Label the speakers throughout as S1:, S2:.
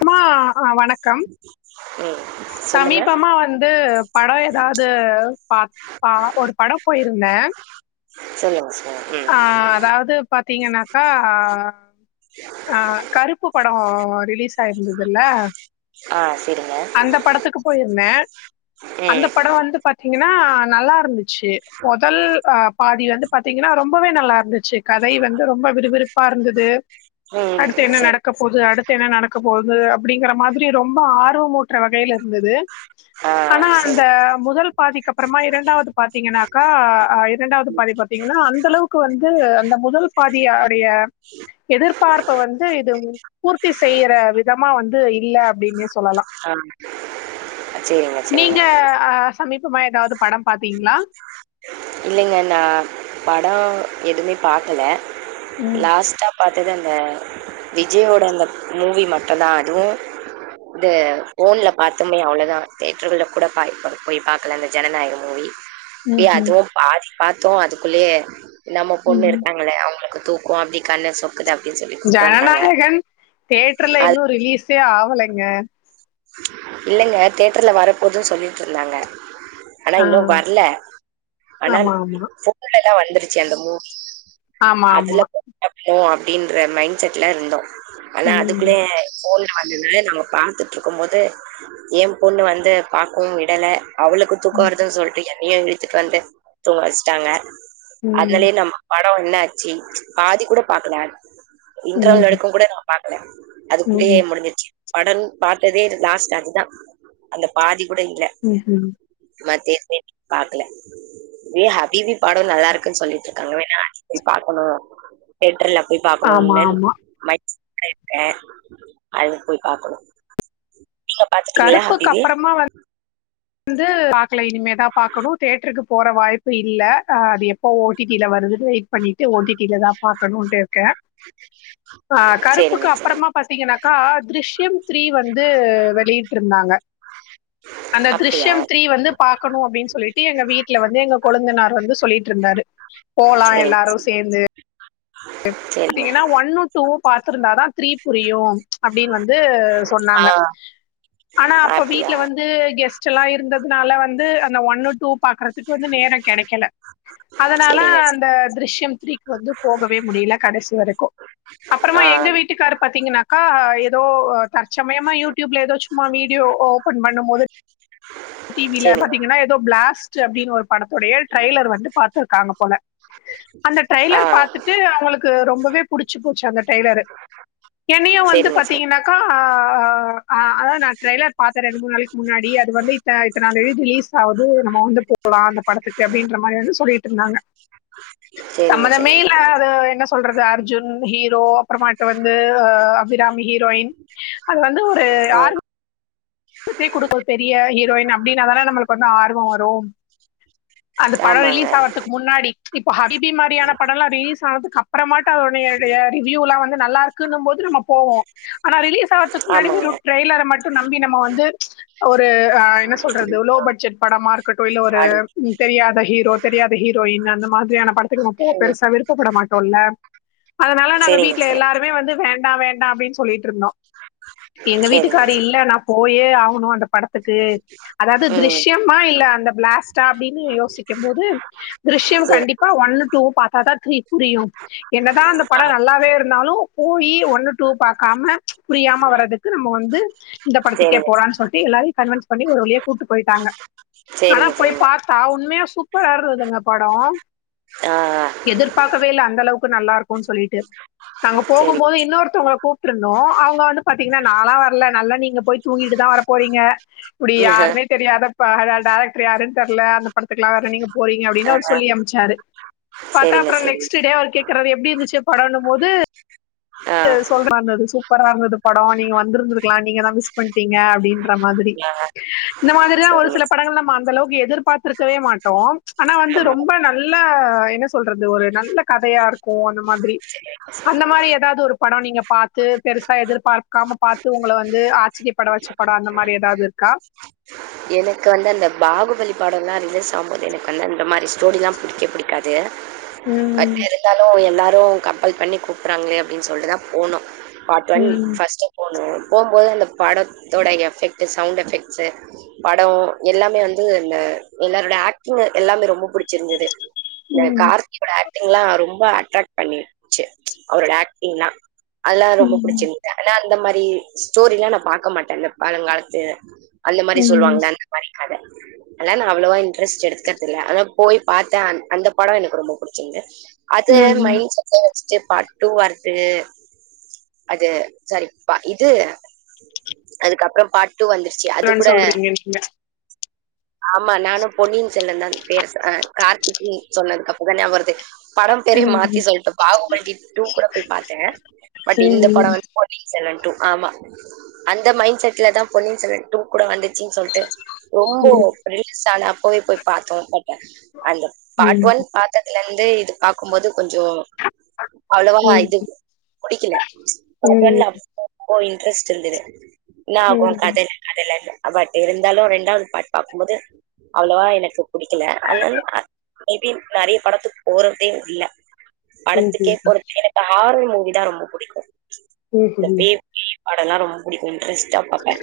S1: ம்மா வ வணக்கம்
S2: ம் சொல்லுங்க
S1: சமீபமா வந்து படம் எதாது பாட் பா ஒரு படோ போயிருந்தே
S2: சொல்லுங்க சொல்லுங்க ம்
S1: ஆஹ் அதாவது பாத்தீங்கன்னாக்கா ஆஹ் கருப்பு படோ ரிலீஸ் ஆயிருந்ததுல்ல
S2: ஆ சரிங்க
S1: அந்த படத்துக்கு போயிருந்த அந்த
S2: ம்
S1: படோ வந்து பாத்தீ ங்ன்னா நல்லா இருந்து ச்சு மொதல் அ பாதி வந்துப் பாத்தீங்கனா ரொம்பவே நல்லா இருந்து ச்சு கதை வந்து ரொம்ப விறுவிறுப்பா இருந்தத
S2: ம்
S1: அடுத்து என்ன
S2: சரி
S1: நடக்க போது அடுத்து என்ன நடக்க போ [unintelligible] அப்டிங்கற மாதிரி ரொம்ப ஆர்வமூ ட்றவகைல ந்தது
S2: ஆ
S1: ஆனா அந்த
S2: சரி
S1: முதல் பாதிக்கு அப்றமா இரண்டாவது பாத்தீங்கனாக்கா அ இரண்டாவது பாதி பாத்தீங்கன்னா அந்த அளவுக்கு வந்து அந்த முதல் பாதியா உடய எதிர்பார்ப்ப வந்து இது பூர்த்தி செய்யற விதமா வந்து இல்ல அப்டினே
S2: ஆமா
S1: நீங்க ஆ சமீப மயகாது
S2: இல்லிங்க நா படோ எதுமே பாக்கல
S1: ம்.
S2: லாஸ்டா பாத்தது அந்த விஜயோட அந்த மூவி மட்டுந்தா அதுவு இது ஓன்ல பாத்தமே அவ்ளோதா தேட்டர்கல கூட பாய் போய் பாக்கல அந்த ஜனநாயகம் மூவி ஏ
S1: ம்ஹ்ம்.
S2: அதுவு பாதி பாத்தோ அதுக்குள்ளயே நம்ம பொண்ணு
S1: ம்.
S2: இருக்காங்கள அவுங்ளுக்கு தூக்கோ அப்டி கண்ணா சொ திட அப்டின் சொல்லி கூட்டு வந்ட்டாங்க
S1: தேட்டர்ல இன்னு ரிலீஸ் சே ஆவலேங்க
S2: இல்லங்க தேட்டர்ல வர போதுன்னு சொல்லிட்டிருந்தாங்க ஆனா
S1: ஆ.
S2: இன்னு வர்ல ஆனான்
S1: ஆமா, ஆமா.
S2: ஃபோன்ல தா வந்துருச்சு அந்த மூவி
S1: ஆமா, ஆமா.
S2: அதுல [unintelligible] அப்டின்ற மைண்ட் செட்ல இருந்தோ ஆனா
S1: ம்.
S2: அதுக்குள்ளே ஃபோன் அதுல நாம பாத்துட்ரு கொம் போது ஏ பொண்ணு வந்து பாக்கவு விடல அவளுக்கு தூக்க
S1: ம்.
S2: வருதுன்னு சொல்ட்டு எ நீ ஏ இழுத்துட்டு வந்த தூங்க வச்டாங்க
S1: ம்.
S2: அதுனாலே நம்ம பா னோ என்னாச்சி பாதி கூட பாக்கல இன்ட்ரவல்
S1: ம்.
S2: வரைக்குங்கூட நா மாட்லயா அதுக்குள்ளயே
S1: ம்.
S2: முடிஞ்சிச்சு படன் பாத்ததே இது லாஸ்ட் அதுதா அந்த பாதி புடுங்ல
S1: ம்ஹ்ம்.
S2: மத்தே பாக்கல இதே ஹபிபீ பட நல்லா இருக்குன்னு சொல்லிட்ருக்காங்க வேணா அத போய் பாக்கணு தேட்டர்ல போய்
S1: ஆமா,
S2: பாகக்கணுன்னே
S1: ஆமா.
S2: [unintelligible] [unintelligible] அதும் போய் பாக்கணு நீங்க பாத்துட்டீங்களா
S1: கருப்புக்கு
S2: ஹபீபி
S1: அப்புறமா வ ந்து பாக் கலா இனிமேதா பாக்கணு தேட்டருக்கு போற வாய்ப்பு இல்ல அது எப்போ ஓ டி டி ல வருதுன்னு வெயிட் பண்ணிட்டு ஓ டி டி லதா பாக்கணுட்டு இருக்கே ஆஹ்
S2: சேரிங்க
S1: கருப்புக்கு
S2: சேரிங்க
S1: அப்புறமா பாசிகனா க்கா த்ரிஷ்யம் தரீ வந்து வெளியிட்ருந்தாங்க அந்த
S2: அப்டியா
S1: த்ரிஷ்யம் த்ரீ வந்து பாக்கணு அப்டின்னு சொல்லிட்டு எங்க வீட்டுல வந்து எங்க கொழுந்தனாரு வந்து சொல்லீட்ருந்தாரு போலா
S2: சேரிங்க
S1: எல்லாரு சேந்து [inaudible]
S2: சேரிங்க
S1: பாத்திங்கன்னா ஒன்னு டூ வு பாத்திருந்தா தா த்ரீ புரியு அப்டின்னு வந்து
S2: ஆ
S1: சொன்னாங்க ஆனா அப்ப
S2: அப்டியா
S1: வீட்டுல வந்து கெஸ்ட் எல்லா இருந்ததுனால வந்து அந்த ஒன்னு டூ பாக்கறதுக்கு வந்து நேரங் கெடைக்கல அதனால
S2: சேரிங்க
S1: அந்த த்ருஷ்யம் த்ரிக்கு வந்து போக வே முடில கடைசி வரைக்கு அப்பறமா
S2: ஆ
S1: எங்க வீட்டுக்காரு பாத்தீங்கன்னாக்கா எதோ தற்சமயமா யூ டியூப்ல எதோ சும்மா வீடியோ ஓபன் பண்ணும் போது டி வி ல
S2: சேரிங்க
S1: பாத்தீங்கன்னா எதோ பிளாஸ் ட் அப்டின்னு ஒரு படத்தோடைய ட்ரைய்லர் வந்து பாத்ருக்காங்க போல அந்த
S2: ஆ
S1: ட்ரைய்லர் பாத்துட்டு அவுங்ளுக்கு ரொம்பவே புடிச்சி போச்சி அந்த டெய்லரு என்னையு வந்து
S2: சேரிங்க சேரி
S1: பாத்தீங்கன்னாக்கா ஆஹ் அதா நா ட்ரெய்லர் பாத்தே ரெண்டு மூணு நாளைக்கு முன்னாடி அது வந்து இத்தனா தேதி ரிலீஸ் ஆவுது நம்ப வந்து போலா அந்த படத்துக்கு அப்டின்ற மாரி வந்து சொல்லிட்ருந்தாங்க
S2: சேரிங்க
S1: சம்பந்தமே
S2: சேரிங்க
S1: இல்லாத என்ன சொல்றது அர்ஜுன் ஹீரோ அப்றமாட்டு வந்து அபிராமி ஹீரோயின் அது வந்து ஒரு
S2: ஆ
S1: யார் சுத்தி குடுக்க தெரியாய் ஹுரோயின் அப்டின்னாதானே நம்ளுக்கு வந்து ஆர்வோ வரு அந்த படோ
S2: ஆமாங்க
S1: ரிலீஸ் ஆவறதுக்கு முன்னாடி இப்போ ஹபிபீ மாரியான படம்லா ரிலீஸ் ஆனது அப்றமாட்டு அவருடைய ரிவியூலா வந்து நல்லா இருக்குன்ன போது நம்ப போவோ ஆனா ரிலீஸ் ஆவறத்க்கு முன்னாடி
S2: ஆமாங்க
S1: வெறு ட்ரெய்லர மட் நம்பின நம்ப வந்து ம்ச் ஒரு ஆ என்ன சொல்றது லோ பட்ஜெட் படமா இருக்கட்டு இல்ல ஒரு
S2: அது
S1: தெரியாத ஹீரோ தெரியாத ஹீரோயின் அந்த மாதிரியான படத் எப்பவோ
S2: ம்
S1: பெருசா விருப்பப்பட மாட்டோ இல்ல அதனால நாங்க
S2: சேரிங்க
S1: வீட்ல
S2: சேரி
S1: எல்லாருமே வந்து வேண் நா வேண்டா அப்டின்னு சொல்லிட்ருந்தோ எங்க
S2: சேரிங்க
S1: வீட்டுக்கார் இல்ல நா போயே ஆகணுன்ற படத்துக்கு அதாது
S2: ம்
S1: த்ரிசியமா இல்ல அந்த பிளாஸ்டா அப்டின்னு யோசிக்கும் போது த்ரிசியம்
S2: சேரி
S1: கண்டிப்பா ஒன்னு டூ பாத் பாத்தா த்ரி புரியு என்னதா அந்த படோ நல்லாவே இருந்தாலு போயி ஒன்னு டூ பாக்காம ம்ச் புரியாம வறதுக்கு நம்ப வந்து இந்த படத்துக்கே
S2: சேரிங்க
S1: போலான்னு சொல்ட்டு எல்லாரு கன்வென்ஸ் பண்ணி ஒரு வழியா கூட்டு போய்ட்டாங்க ஆனா
S2: சேரிங்க
S1: போய்
S2: சேரிங்க
S1: பாத்தா உண்மையா சூப்பரா இருந்ததுங்க படோ
S2: ஆ
S1: எதிர்பாக்கவே இல்ல அந்த அளவுக்கு நல்லாருக் போன் சொல்லிட்டு நாங்க போகும் போது
S2: சேரிங்க
S1: இன்னொருத்தவங்கள கூப்ட்ருந்தோ அவுங்க வந்து பாத்தீங்கன்னா நாலா வர்ல நல்லா நீங் போய் தூங்கிட்டு தா வர போறீங்க இப்டி யாருமே தெரியாத ப டேரக்டர் யாருனு தெர்ல படத்துக்கலா அதா நீங்க போறீங்க அப்டினு அவரு
S2: ஆ
S1: சொல்லி அம்ச்சாரு பாத்தா
S2: சரிங்க,
S1: அப்ற
S2: சரி.
S1: நேக்ஸ்ட்டே அவரு கேக்குறாரு எப்படி இருந்துச்சு படனு போது
S2: ஆ,
S1: [unintelligible] படார்ந்தது படோ நீங்க வந்திருந்துருக்கலா நீங்க தா மிஸ் டிங்க அப்டின்ற மாதிரி
S2: ஆ
S1: இந்த மாதிரிதா ஒரு
S2: சரிங்க.
S1: சில படங்கள நம்ம அந்தளு எதிர்பார்த்திருக்கவே மாட்டோ. ஆனா வந்து
S2: ஆமா.
S1: ரொம்ப நல்ல இல்ல என்ன சொல்றது ஒரு நல்ல கதையா இருக்கு அந்த மாதிரி
S2: சரிங்க சார்.
S1: அந்த மாரி ஏதாவது ஒரு படோ நீங்க பாத்து பெருசா எதிர்பார்க்காம பாத்து உங்கள வந்து வச்ச படம் அந்த மாரி ஏதாவது இருக்கா?
S2: எனக்கு வந்து அந்த பாகுபலி படம் எல்லா ரிலீஸ் ஆகும்போது எனக்கு வந்து அந்த மாரிஸ்டோரிலா பிடிக்கவே பிடிக்காது. கட்ட
S1: ம்.
S2: இருந்தாலு எல்லாரு அப்ற கம்பல் பண்ணி கூப்றாங்களே அப்டினு சொல்ட்டு தா போனோ பார்ட் ஒன்
S1: ம்.
S2: ஃபஸ்டே போணு போகும்போது அந்த படத்தோட எஃபெக்ட்டு சவுண்டு எஃபெக்ட்ஸு படம் எல்லாமே வந்து அந்த எல்லாரோட ஆக்டிங் எல்லாமே ரொம்ப புடிச்சிருந்தது இந்த
S1: ம்.
S2: கார்த்தி கூட ஆக் இதுலா ரொம்ப அட்ராக்ட் பண்ணிருச்சு அவரோட ஆக்டிங்லா அலாரமும்
S1: ம்.
S2: புடிச்சிருந்து ஆனா அந் இந்த மாரி ஸ்டோரிலா நா பாக்க மாட்டே அந்த பழங்காலத்து அந்த மாரி
S1: ம்.
S2: சொல்வாங்களா அந்த மாரி அத அதெல்லா அவ்வளவா இன்ட்ரெஸ்ட் எடுக்கறதில்ல அதா போய் பாத்தே அந் அந்த பட எனக்கு ரொம்ப புடிச்சிருந்துச்சு அது
S1: ம்.
S2: மைன் [unintelligible] பாட் டுஉ வருது அது சரிப்பா, இது அதுக்கப்பற பா உட்டு வந்துருச்சு அது
S1: ன்னு
S2: கூட
S1: சொல்றீங்க நீங்க.
S2: ஆமா நானு பொன்னியின் செல்லந்தா பேரு அஹ் கார்த்திக்கு சொன்னதுக்கு அப்புற தா‌ நாபக வருது பட பெரிய மாத்தி
S1: ம்.
S2: சொல்லிட்டு பாகுபலி டூ கூட போய் பாத்தே பட் இந்த படோ
S1: ம்.
S2: வந்து போலீசா நடுத் டூ ஆமா அந்த மைண்ட செட்ல தா பொண்ணீயன் சொல்வன் டூ கூட வந்துச்சு சொ ட்டு ரொம்போ பெருசால போய் போய் பாத்தோ பட் அந்த பார்ட்
S1: ம்.
S2: ஒன் பாத்ததுல இருந் தே இது பாக்கும்போது கொஞ்சோ அவளோவ நா
S1: ம்.
S2: இது புடிக்கல பாகல
S1: ம்.
S2: அப்அப்போ இருந் ரெஸ்ட் எழுதிரு நா ஒ
S1: ம்.
S2: கதல் கதலால்ல ஆ பட் இருந்தாலு ரெண்டாவது பாட் பாக்கு போது அவ்ளோவா எனக்கு புடிக்கல அதன அ மேபி நெறையக் படத்துக்கு போறதே இல்ல படத்துக்கே
S1: ம்.
S2: போறக் எனக்கு ஆர்வோம் மூவிதா ரொம்ப பிடிக்கு
S1: ம் ம்
S2: படலா ரொம்பிடிக்கு இன்ட்ரெஸ் பிச்சா பாப்பே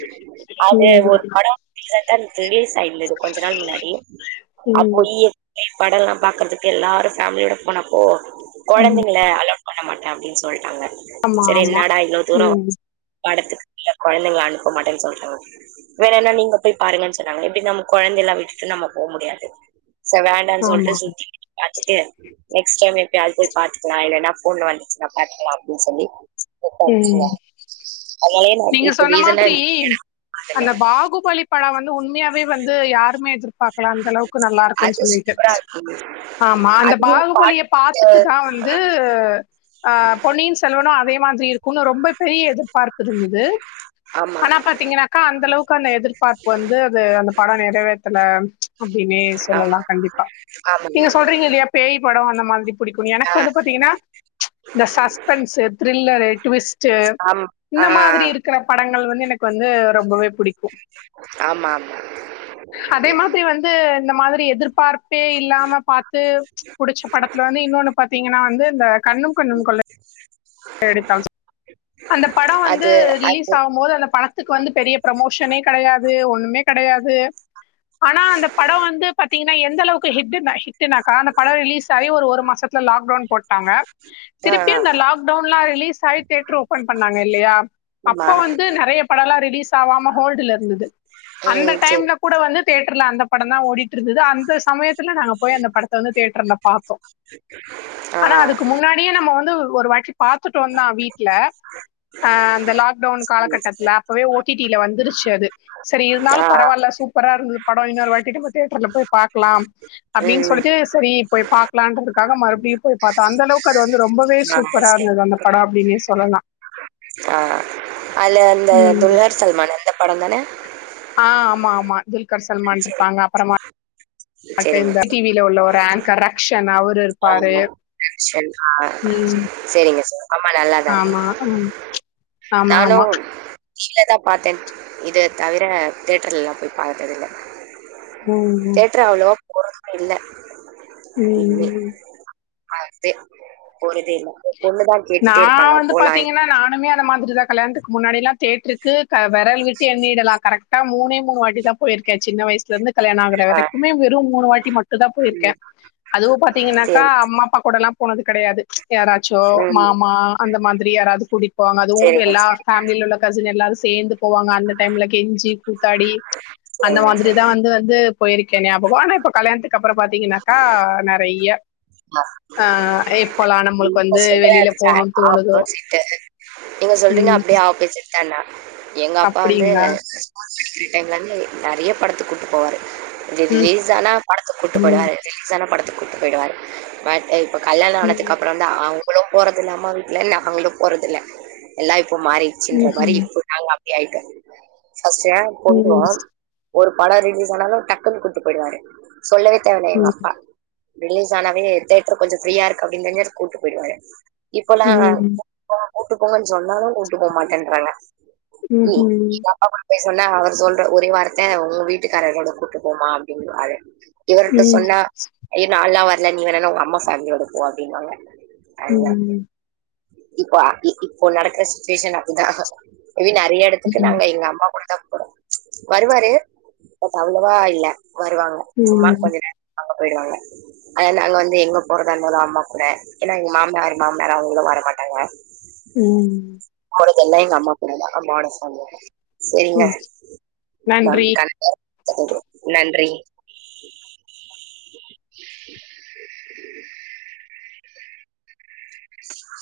S2: ஆது
S1: ம்ஹ்ம்.
S2: ஒரு
S1: ம்.
S2: படோ ரிசென் தன் ரிலீஸ் ஆய் இல்ல இது கொஞ்ச நாள் முன்னாடி அப்போ
S1: ம்.
S2: இ யே நீ படோலா பாக்குறதுக்கு எல்லாரு ஃபேமிலியோட போனப்போ
S1: ம்.
S2: கொழந்தைங்கள அலோட் பண்ண மாட்டே அப்டின்னு சொல்ட்டாங்க
S1: ஆமா,
S2: செரி
S1: ஆமா.
S2: என்னடா இவ்ளோ தூரோ
S1: ம்.
S2: படத்துக்கு இல்ல கொழந்தைங்களே அனுப்ப மாட்டேனு சொல்றாங்க வேற என்ன நீங்க போய் பாருங்கன்னு சொன்னாங்க எப்டி நம்ம கொழந்தைலா விட்டுட்டு நம்ம போவ முடியாது சே வேண்டான்னு சொல்லிட்டு
S1: ஆமா.
S2: சுத்தி பாத்துட்டு நெக்ஸ்ட் டைம் எப் அல் போய் பாத்துக்கலா இல்லனா ஃபோன் வந்துச்சுன்னா பாத்துக்கலா அப்டின்னு சொல்லி எப்ப
S1: ம்.
S2: அட்சிங்க பைய
S1: நீங்க சொன்ன மாதிரி
S2: பாத்தேங்க
S1: அந்த பாகுபலி படோ வந்து உண்மையாவே வந்து யாருமே எதிர் பாக்கலா அந்த அளவுக்கு நல்லா இருக்குன்னு
S2: அது
S1: சொல்லிட்டு
S2: சூப்பரா இருக்கு
S1: ஆமா அந்த
S2: அதுலயு
S1: பாகுபலிய
S2: பாட்டு
S1: பாத்துட்டுதா வந்து ஆ பொண்ணியின் செல்வனு அதே மாதிரி இருக்குனு ரொம்ப பெரிய எதிர்பார்ப்பு இருந்தது
S2: ஆமா
S1: ஆனா பாத்தீங்கன்னாக்கா அந் அந்தளவுக் கு எதிர்பார்ப்பு வந்து அது அந்த படோ நெறவேத்தல அப்படின்னே
S2: ஆமா
S1: சொல்லலா கண்டிப்பா
S2: ஆமாங்க,
S1: நீங்க
S2: ஆமாங்க.
S1: சொல்றீங்க இல்லயா பேய் படோ அந்த மாதிரி புடிக்கும்
S2: ஆ,
S1: எனக்கு வந்து பாத்தீங்கன்னா இந்த சஸ்பென்ஸ் திரில்லரு ட்விஸ்ட்
S2: ஆம். ஆ,
S1: இந்த மாதிரி இருக்கிற படங்க ள் வந்து எனக்கு வந்து ரொம்பவே புடிக் கு
S2: ஆமா, ஆமா.
S1: அதே
S2: இப்
S1: மாதிரி வந்து இந்த மாதிரி எதிர்பார்ப் பே இல்லாம பாத்து புடிச்ச படத்துல வந்து இன்னொன்னு பாத்தீங்கன்னா வந்து இந்த கண்ணும் கண்ணும் கொள்ள அடித்த அந்த படோ வந்து
S2: அது
S1: ரிலீஸ்
S2: அது
S1: ஆவமோது அந்த படத்துக்கு வந்து பெரிய ப்ரமோஷனே கெடையாது ஒண்ணுமே கெடை அது ஆனா அந்த படோ வந்து பாத்தீங்கன்னா எந்த அளவுக்கு ஹிட் ஹிட் னுக்கா அந்த படம் ரிலீஸ் ஆயி ஒரு மாசத்துல லாக் டவுன் போட்டாங்க
S2: ஆ,
S1: திருப்பி
S2: ஆ,
S1: அந்த லாக்டவுன் லா ரிலீஸ் ஆயி தியேட்டர் ஓபன் பண் னாங்க இல்லையா
S2: ஆமா.
S1: அப்ப வந்து நெறைய படலா ரிலீஸ் ஆவாம ஹோல்டுல இருந்தது அந்த
S2: ம். சரி.
S1: டைம்ல கூட வந்து தேட் ர்ல அந்த பட தா ஓடிட்டு இருந்தது அந்த சமயத்துல நாங்க போய் அந்த படத்த வந்து தேட்டர்ல பார்த்தோ
S2: ஆ.
S1: ஆனா அதுக்கு முன்னாடியே நம்ம வந்து ஒருவாட்டி பாத்துட்டோந்தா வீட்ல ஆஹ் அந்த லாக்டவுன்
S2: எஸ்,
S1: காலகட்டத்துல
S2: எஸ்.
S1: அப்பவே ஓ டி டி ல வந்துருச்சு அது சரி இருந்தாலு
S2: ஆ.
S1: பரவாயில்ல சூப் அரா இருந்தது பட இன்னொரு வாட்டி நம தேட்டர்ல போய் பாக்கலா அப்டின்னு
S2: ம்.
S1: சொல்லிட்டு சரி போய் பாக்கலாம்றதுக்காக மறுபடியும் போய் பாத்தோ அந்தளவுக் அது வந்து ரொம்பவே
S2: ஆ,
S1: சூப்பரா இருந்தது அந்த பட அப்படின்னே சொல்லலா
S2: ஆஹ் அல அந்த துல்ஹார் சல்மான் இந்த படந்தானே
S1: ஆஹ் ஆமா ஆமா துல்கர் சல்மான்
S2: சரி.
S1: இருப்பாங்க அப்பறமா அட்ட
S2: சரிங்க
S1: இந்த டி
S2: சார்.
S1: வி ல உள்ளவர் ஆங்கரெக்ஷன் அவர்
S2: ஆமா ரக்க்ஷன் ஆஹ்
S1: ம்
S2: சரிங்க சார் அம்மா நல்லாதா இருக்கு
S1: ஆமா ம் ஆமா
S2: நானு
S1: ஆமா
S2: டிவிலதா பாத்தே இது தவிர தேட்டர்ல எல்லா போய் பாத்தது இல்ல
S1: உம் உம்
S2: [unintelligible] இல்ல
S1: உம் ம்
S2: ஃபஸ்டே போனதே இல்ல பொண்ணுதா
S1: நா
S2: கேட்டுட்டே இருப்பாங்க
S1: வந்து
S2: போலா
S1: பாத்தீங்கனா நானுமே அ மாதிரி தா கல்யாணதுக் முன்னாடிலா தேட்ருக்கு வெரல் விட்டு என்னிடலா கரக் டா மூனே மூ மூனு வாட்டி தா போய்ருக்கே சின்ன வயசுலருந்து கல்யாண ஆகுற
S2: ஆ
S1: வரைக்குமே வெரூ மூனு வாட்டி மட்டுதா போய்ருக்கே
S2: ம்
S1: அதுவு பாத்தீங்கனாக்கா
S2: சேரி
S1: அம்மா அப்பா கூடலாப் போனது கெடையாது யாராச்சோ
S2: ம்
S1: மாமா அந்த மந் திரி யாராவ்து கூட்டிட் போவாங்க அதுவு
S2: சேரிங்க
S1: எல்லா
S2: சேரிங்க
S1: ஃபேம்லில உள்ள கசின் எல்லாரு சே தேந்துப் போவாங்க அந்த டைம்ல கெஞ்சி கூத்தாடி அந்த
S2: சேரிங்க
S1: மாதிரி தா
S2: சேரிங்க
S1: வந்து வந்து போய்ருக்கே ஞாபகோ ஆனா இப்போ கல்யாண்துக்கப் அப்றோ பாத்தீங்கனாக்கா நெறைய ஆஹ் ஏப் போலா நம்ளுக்கு வந்து வெளி
S2: ஆ ஆப்போசீட்டு நீங்க சொல்றீங்க
S1: ம்.
S2: அப்டியே ஆபோசீட் தன்னா எங்க அப்பா வந்து
S1: அப்டிங்களா
S2: [unintelligible] [unintelligible] டைம்லருந்து நெறைய படத்துக் கூப்ட்டு போவாரு கொஞ்ச
S1: ம்
S2: ரிலீஸ் ஆனா படத்துக் கூப்ட்டு போய்டுவாரு ரிலீஸ் ஆனா படத் கூப்ட்டு போய்டுவாரு [unintelligible] இப்ப கல்யானோ ஆன
S1: ம்
S2: த்துக்கப்புறந்தா அவுங்ளு போறதில்ல அம்மா வீட்ல நாங்களு போறதில்ல எல்லா இப் ப மாறிச்சின்ற மாறி
S1: ம்ஹ்ம்
S2: இப் நாங்க அப் டி ஆயிட்டோ ஃபஸ்ட்ல்லா போய்டுவோ
S1: ம்
S2: ஒரு படோ ரிலீஸ் ஆனாலு டக்குன்னு கூப்ட்டு போய்டுவாரு சொல்லவே தேவல
S1: ம்
S2: எங்க அப்பா ரிலீஸ் ஆனாவே தேட்டர் கொஞ்ச ஃரீயா இருக் கு அப்படின் தெஞ்சாலே கூப்ட்டு போயிடுவாங்க இப்போலா
S1: ம்
S2: [unintelligible] கூட்டு போங்கன்னு சொன்னாலு கூட்டு போ மாட்டேன்றாங்க உம்
S1: ம்ஹ்ம்
S2: சொன்னா அவர் சொல்ற ஒரே வார்த்த உங்க வீட்டுக்காரர்ரோட கூட்டு போமா அப்டின்வாரு
S1: ம்
S2: இவர்ட்ட
S1: ம்
S2: சொன்னா ஐயோ நாலா வர் ல நீ வேணுனா உங்க அம்மா ஃபேமிலியோட போ அப்டின்னு வாங்க ஆமா
S1: ம்
S2: இப்பா இப்போ நடக்கற சிச்சுவேஷன் அது தா இதுவே நறைய எடத்துக்கு நாங்க எங்க அம்மா கூட தா [inaudible] வருவாரு பட் அவ்ளவா இல்ல வருவாங்க சும்மா
S1: ம் ம்
S2: கொஞ்ச நேரோ அவ்ள தா போயிடுவாங்க அது நாங்க வந்து எங்க போற தா இருந்தாலு அம்மா கூட ஏனா எங்க மாமனார் மாமனார் அவங்களு வர மாட்டாங்க
S1: உம்
S2: எல்லா எங்க அம்மா கூட தா அம்மாவோட சொந்தோ சரிங்க
S1: ம்
S2: நா
S1: நன்றி
S2: கணக் [unintelligible] நன்றி [inaudible]